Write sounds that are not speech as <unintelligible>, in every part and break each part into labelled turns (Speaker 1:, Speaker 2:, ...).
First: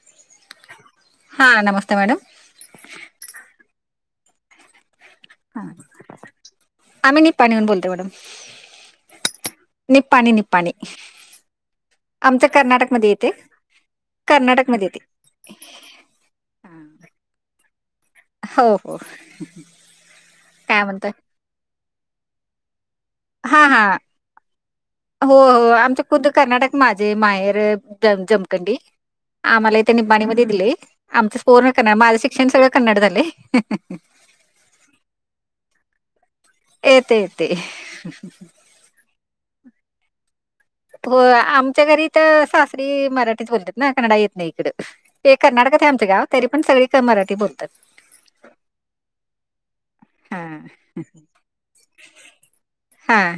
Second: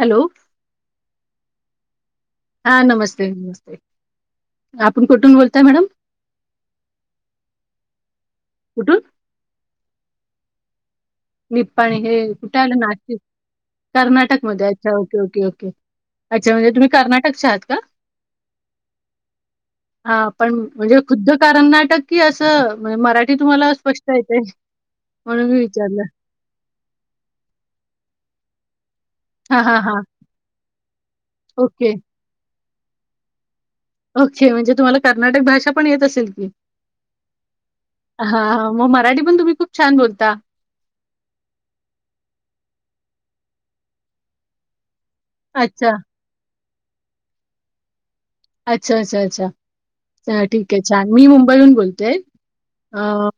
Speaker 1: Hello!
Speaker 2: हां नमस्ते madam.
Speaker 1: हा नमस्ते, नमस्ते आपण कुठून
Speaker 2: हा.
Speaker 1: बोलताय मॅडम?
Speaker 2: आम्ही निप्पाणी हुन बोलतो मॅडम,
Speaker 1: कुठून
Speaker 2: निप्पाणी निप्पाणी.
Speaker 1: निप्पाणी हे
Speaker 2: आमचं
Speaker 1: कुठे आलं,
Speaker 2: कर्नाटकमध्ये
Speaker 1: नाशिक
Speaker 2: येते
Speaker 1: कर्नाटक मध्ये
Speaker 2: कर्नाटकमध्ये
Speaker 1: अच्छा
Speaker 2: येते
Speaker 1: ओके ओके ओके. अच्छा... म्हणजे तुम्ही कर्नाटकच्या आहात का?
Speaker 2: हो हो
Speaker 1: हा.. पण
Speaker 2: काय
Speaker 1: म्हणजे
Speaker 2: म्हणताय
Speaker 1: खुद्द करनाटक कि असं म.. मराठी
Speaker 2: हा
Speaker 1: तुम्हाला
Speaker 2: हा
Speaker 1: स्पष्ट येते
Speaker 2: हो
Speaker 1: म्हणून मी
Speaker 2: हो आमचं
Speaker 1: विचारलं.
Speaker 2: खुद्द कर्नाटक माझं माहेर ज.. जमकंडी
Speaker 1: हा
Speaker 2: आम्हाला
Speaker 1: हा
Speaker 2: इथ
Speaker 1: हा
Speaker 2: निबाणीमध्ये दिलेय आमचं पुर्ण कन्ड
Speaker 1: ओके
Speaker 2: माझं शिक्षण सगळं कन्नड झालंय. ह्..
Speaker 1: ओ. के. म्हणजे तुम्हाला कर्नाटक भाषा पण येत असेल की?
Speaker 2: येते.. येते.. ह्...
Speaker 1: हा हा मग मराठी पण तुम्ही खूप छान बोलता.
Speaker 2: हो.. य आमच्या घरी इथ सासरी मराठीच बोलतात ना कन्डा येत नाही इकडं. ते कर्नाटकात आहे
Speaker 1: अच्छा
Speaker 2: आमचं गाव तरी पण सगळी क मराठी बोलतात.
Speaker 1: अच्छा.. अच्छा.. अच्छा.. हा... ठीक आहे छान, मी मुंबईहून बोलतेय.
Speaker 2: हा
Speaker 1: अ..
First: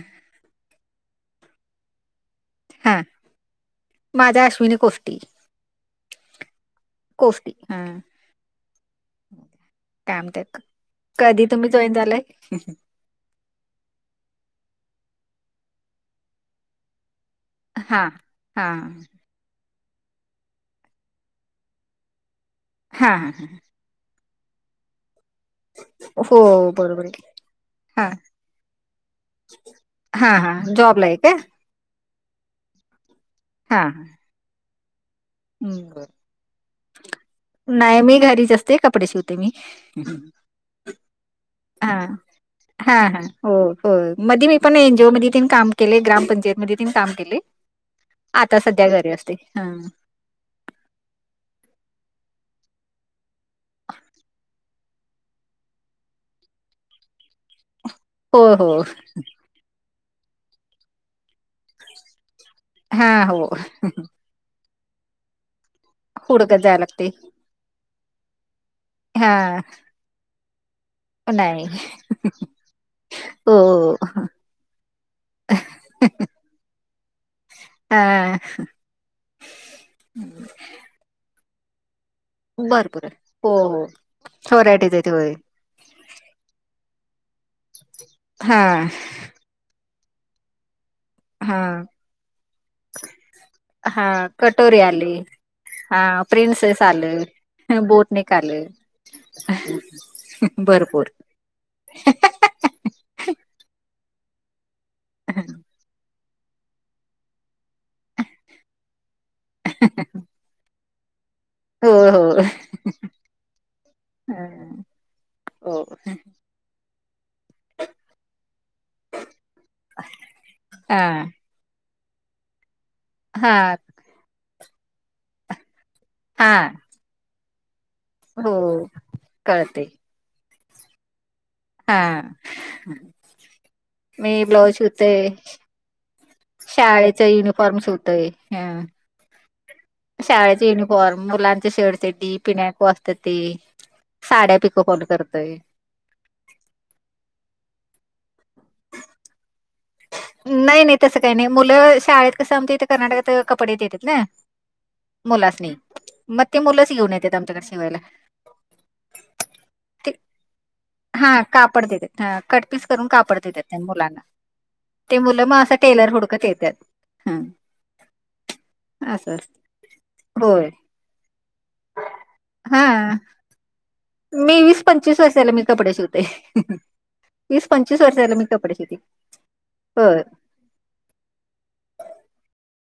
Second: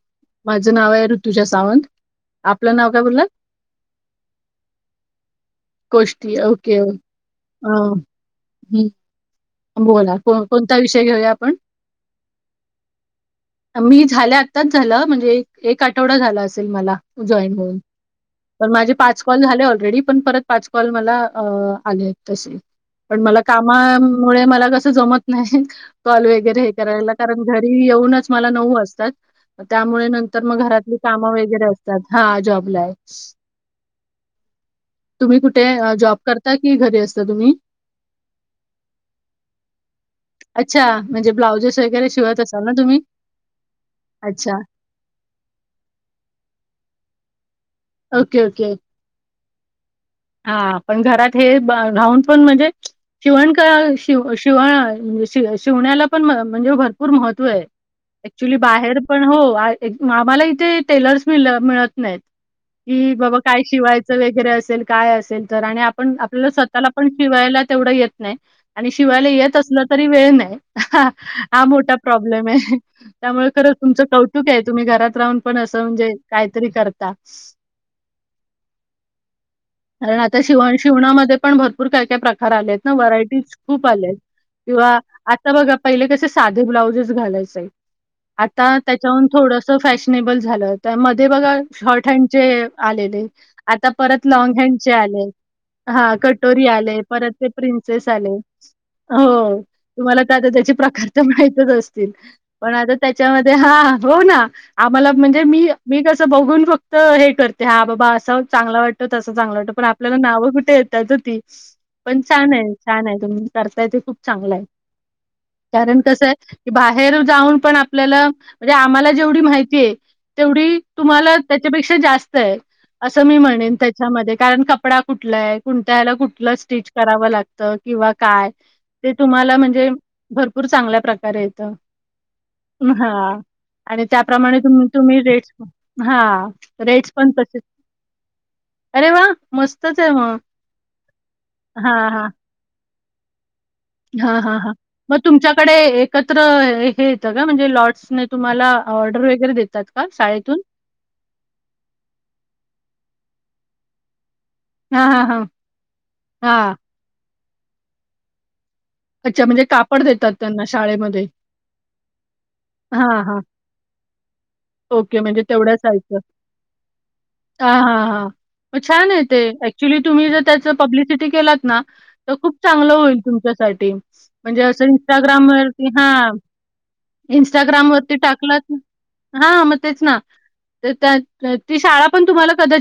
Speaker 1: माझं नाव आहे ऋतुजा सावंत. आपलं नाव
Speaker 2: हा
Speaker 1: काय बोलात
Speaker 2: माझा अश्विनी कोष्टी
Speaker 1: कोष्टी ओ. के. ओ.
Speaker 2: कोष्टी... हम्..
Speaker 1: बोला
Speaker 2: काय
Speaker 1: को
Speaker 2: म्हणतेत,
Speaker 1: कोणता विषय घेऊया
Speaker 2: कधी
Speaker 1: आपण?
Speaker 2: तुम्ही जॉईन झालंय?
Speaker 1: मी झाल्या आत्ताच झालं म्हणजे एक, एक आठवडा झाला असेल मला.. जॉईन ह्...
Speaker 2: हा हा
Speaker 1: पण माझे पाच कॉल झाले ऑलरेडी परत पाच कॉल मला अ.. आले तसे,
Speaker 2: हा
Speaker 1: पण
Speaker 2: हा
Speaker 1: मला कामा व्हय.. मला कसं जमत नाही.. कॉल
Speaker 2: हो
Speaker 1: वगैरे हे
Speaker 2: बरोबर
Speaker 1: करायला
Speaker 2: आहे.
Speaker 1: कारण घरी
Speaker 2: हा
Speaker 1: येऊनच मला नऊ वाजतात. त्यामुळे
Speaker 2: हा
Speaker 1: नंतर
Speaker 2: हा
Speaker 1: मग घरातली
Speaker 2: जॉबला आहे का?
Speaker 1: कामं वगैरे असतात, हा जॉबला आहे.
Speaker 2: हा.. आ..
Speaker 1: तुम्ही कुठे अ.. जॉब करता कि घरी असता तुम्ही?
Speaker 2: नाही.. मी घरीच असते कपडे शिवते मी.
Speaker 1: अच्छा, म्हणजे ब्लाउजेस
Speaker 2: हा..
Speaker 1: वगैरे शिवत असाल ना तुम्ही?
Speaker 2: हा.. हा.. हो. य. होय मधी
Speaker 1: अच्छा.
Speaker 2: मी पण ऐनजीओ मध्यी काम केले ग्रामपंचायत मध्ये काम केले,
Speaker 1: ओके,
Speaker 2: आता सध्या घरी असतेय. ह्...
Speaker 1: हा.. पण घरात हे ब.. राहून म्हणजे शिवण का.. शिव.. शिवाय शिव.. शि.. शिवण्याला पण म.. म्हणजे भरपूर महत्त्व है.
Speaker 2: हो
Speaker 1: ऐक्चुली
Speaker 2: हो
Speaker 1: बाहेर पण.. हो, एक आम्हाला इथे टेलर्स मि.. मिळत नाहीत.
Speaker 2: हा
Speaker 1: कि.. बाबा
Speaker 2: हो
Speaker 1: काय शिवायचं एक असेल काय असेल तर आणि आपण आपल्याला
Speaker 2: हुडकत जायला
Speaker 1: स्वतःला
Speaker 2: लागते
Speaker 1: पण शिवायला तेवढं येत नाही. आणि शिवायला
Speaker 2: हा
Speaker 1: येत असलं तरी वेळ नाही, ह्...
Speaker 2: नाही
Speaker 1: हा.. मोठा प्रॉब्लेम आहे. त्यामुळे
Speaker 2: हो
Speaker 1: खरं तुमचं कौतुक आहे तुम्ही घरात राहून पण असं म्हणजे काहीतरी करता.
Speaker 2: या... अ.. ह्..
Speaker 1: कारण आता शिवण शिवणामध्ये पण भरपूर काय काय प्रका खर आले ना..
Speaker 2: भरपूर
Speaker 1: व्हरायटीज
Speaker 2: हो हो
Speaker 1: खूप आलेत किंवा
Speaker 2: व्हरायटीज आहेत होय
Speaker 1: आता बगा पहिले कसे साधे ब्लाऊजज घालायचे,
Speaker 2: हा
Speaker 1: आता त्याच्याहून थोडस फॅशनेबल झालं, मध्ये बघा
Speaker 2: हा
Speaker 1: शॉर्ट हॅन्डचे आलेले आता
Speaker 2: हा
Speaker 1: परत
Speaker 2: कटोरी
Speaker 1: ह्यांचे आले, हा.. कटोरी
Speaker 2: प्रिन्सेस
Speaker 1: आले,
Speaker 2: आलं.
Speaker 1: परत ते प्रिन्सेस आले.
Speaker 2: बोटनिक आलं
Speaker 1: हो.. तुम्हाला आता त्याचे प्रकार
Speaker 2: भरपूर
Speaker 1: तर माहतच असतील. पण आता त्याच्यामध्ये हा.. हो.. ना.. आम्हाला म्हणजे मी.. मी कस बघून फक्त हे करते हा बाबा असं चांगला वाटतं तसं चांगलं वाटतं पण आपल्याला नावं कुठे होती
Speaker 2: हो
Speaker 1: पण
Speaker 2: हो
Speaker 1: छान आहे, छान आहे तुम्ही करताय ते खूप चांगलं आहे.
Speaker 2: हो
Speaker 1: कारण कसं आहे, की बाहेर जाऊन पण आपल्याला म्हणजे आम्हाला जेवढी माहिती हाय तेवढी
Speaker 2: हा
Speaker 1: तुम्हाला त्याच्यापेक्षा जास्त आहे. असं मी
Speaker 2: हा
Speaker 1: म्हणेन, त्याच्यामध्ये कारण कपडा कुठला आहे कुणत्याला
Speaker 2: हा
Speaker 1: कुठलं स्टीच. कराव लागत किंवा काय,
Speaker 2: हो
Speaker 1: ते तुम्हाला
Speaker 2: कळते
Speaker 1: म्हणजे भरपूर चांगल्या प्रकारे.
Speaker 2: हा
Speaker 1: आणि हा,
Speaker 2: मी
Speaker 1: त्याप्रमाणे
Speaker 2: ब्लाऊज
Speaker 1: तुम्ही
Speaker 2: शिवते
Speaker 1: तुम्ही रेट्स. हा. रेट्स
Speaker 2: शाळेच
Speaker 1: पण तसेच
Speaker 2: युनिफॉर्मस शिवते, हा.
Speaker 1: अरे वा मस्तच आहे मग
Speaker 2: शाळेचे युनिफॉर्म, मुलांचे
Speaker 1: हा
Speaker 2: शर्ट चड्डी, पिनाको असत ते.
Speaker 1: हा हा
Speaker 2: साड्या
Speaker 1: हा
Speaker 2: पिको फॉल
Speaker 1: मग
Speaker 2: करतोय
Speaker 1: तुमच्याकडे एक. एकत्र हे येतं का म्हणजे, लॉर्ड्स न तुम्हाला ऑर्डर वगैरे देतात का? शाळेतून.
Speaker 2: तस काही नाही मुलं, शाळेत कसं आमचं इथे कर्नाटकात कपडे देतात ना.
Speaker 1: हां, हां, हां.
Speaker 2: मुला सनी, नाही मग ते
Speaker 1: हां.
Speaker 2: मुलंच घेऊन येतेत आमच्याकडे शिवायला.
Speaker 1: अच्छा म्हणजे कापड
Speaker 2: ते
Speaker 1: देतात त्यांना शाळेमध्ये.
Speaker 2: हा कापड देतेत, ह कट पीस करून
Speaker 1: हां,
Speaker 2: कापड
Speaker 1: हां.
Speaker 2: देतेत मुलांना. ते
Speaker 1: ओके म्हणजे
Speaker 2: मुलं मग असं
Speaker 1: तेवढंच
Speaker 2: टेलर
Speaker 1: साईज ह
Speaker 2: हुडकत येतात
Speaker 1: हा हां. मग छान आहे
Speaker 2: असं
Speaker 1: ते,
Speaker 2: असतं
Speaker 1: ऍक्च्युली तुम्ही जर त्याच
Speaker 2: होय
Speaker 1: पब्लिसिटी केलात ना. तर खूप
Speaker 2: हा
Speaker 1: चांगलं होईल, तुमच्यासाठी.
Speaker 2: मी
Speaker 1: म्हणजे
Speaker 2: वीस
Speaker 1: असं
Speaker 2: पंचवीस
Speaker 1: इंस्टाग्राम
Speaker 2: वर्षाला मी
Speaker 1: वरती
Speaker 2: कपडे
Speaker 1: हा.
Speaker 2: शिवते वीस पंचवीस
Speaker 1: इंस्टाग्रामवरती
Speaker 2: वर्षाला मी
Speaker 1: टाकला?
Speaker 2: कपडे शिवते
Speaker 1: हा मग तेच
Speaker 2: होय
Speaker 1: ना. <unintelligible> ती शाळा पण तुम्हाला कदाचित.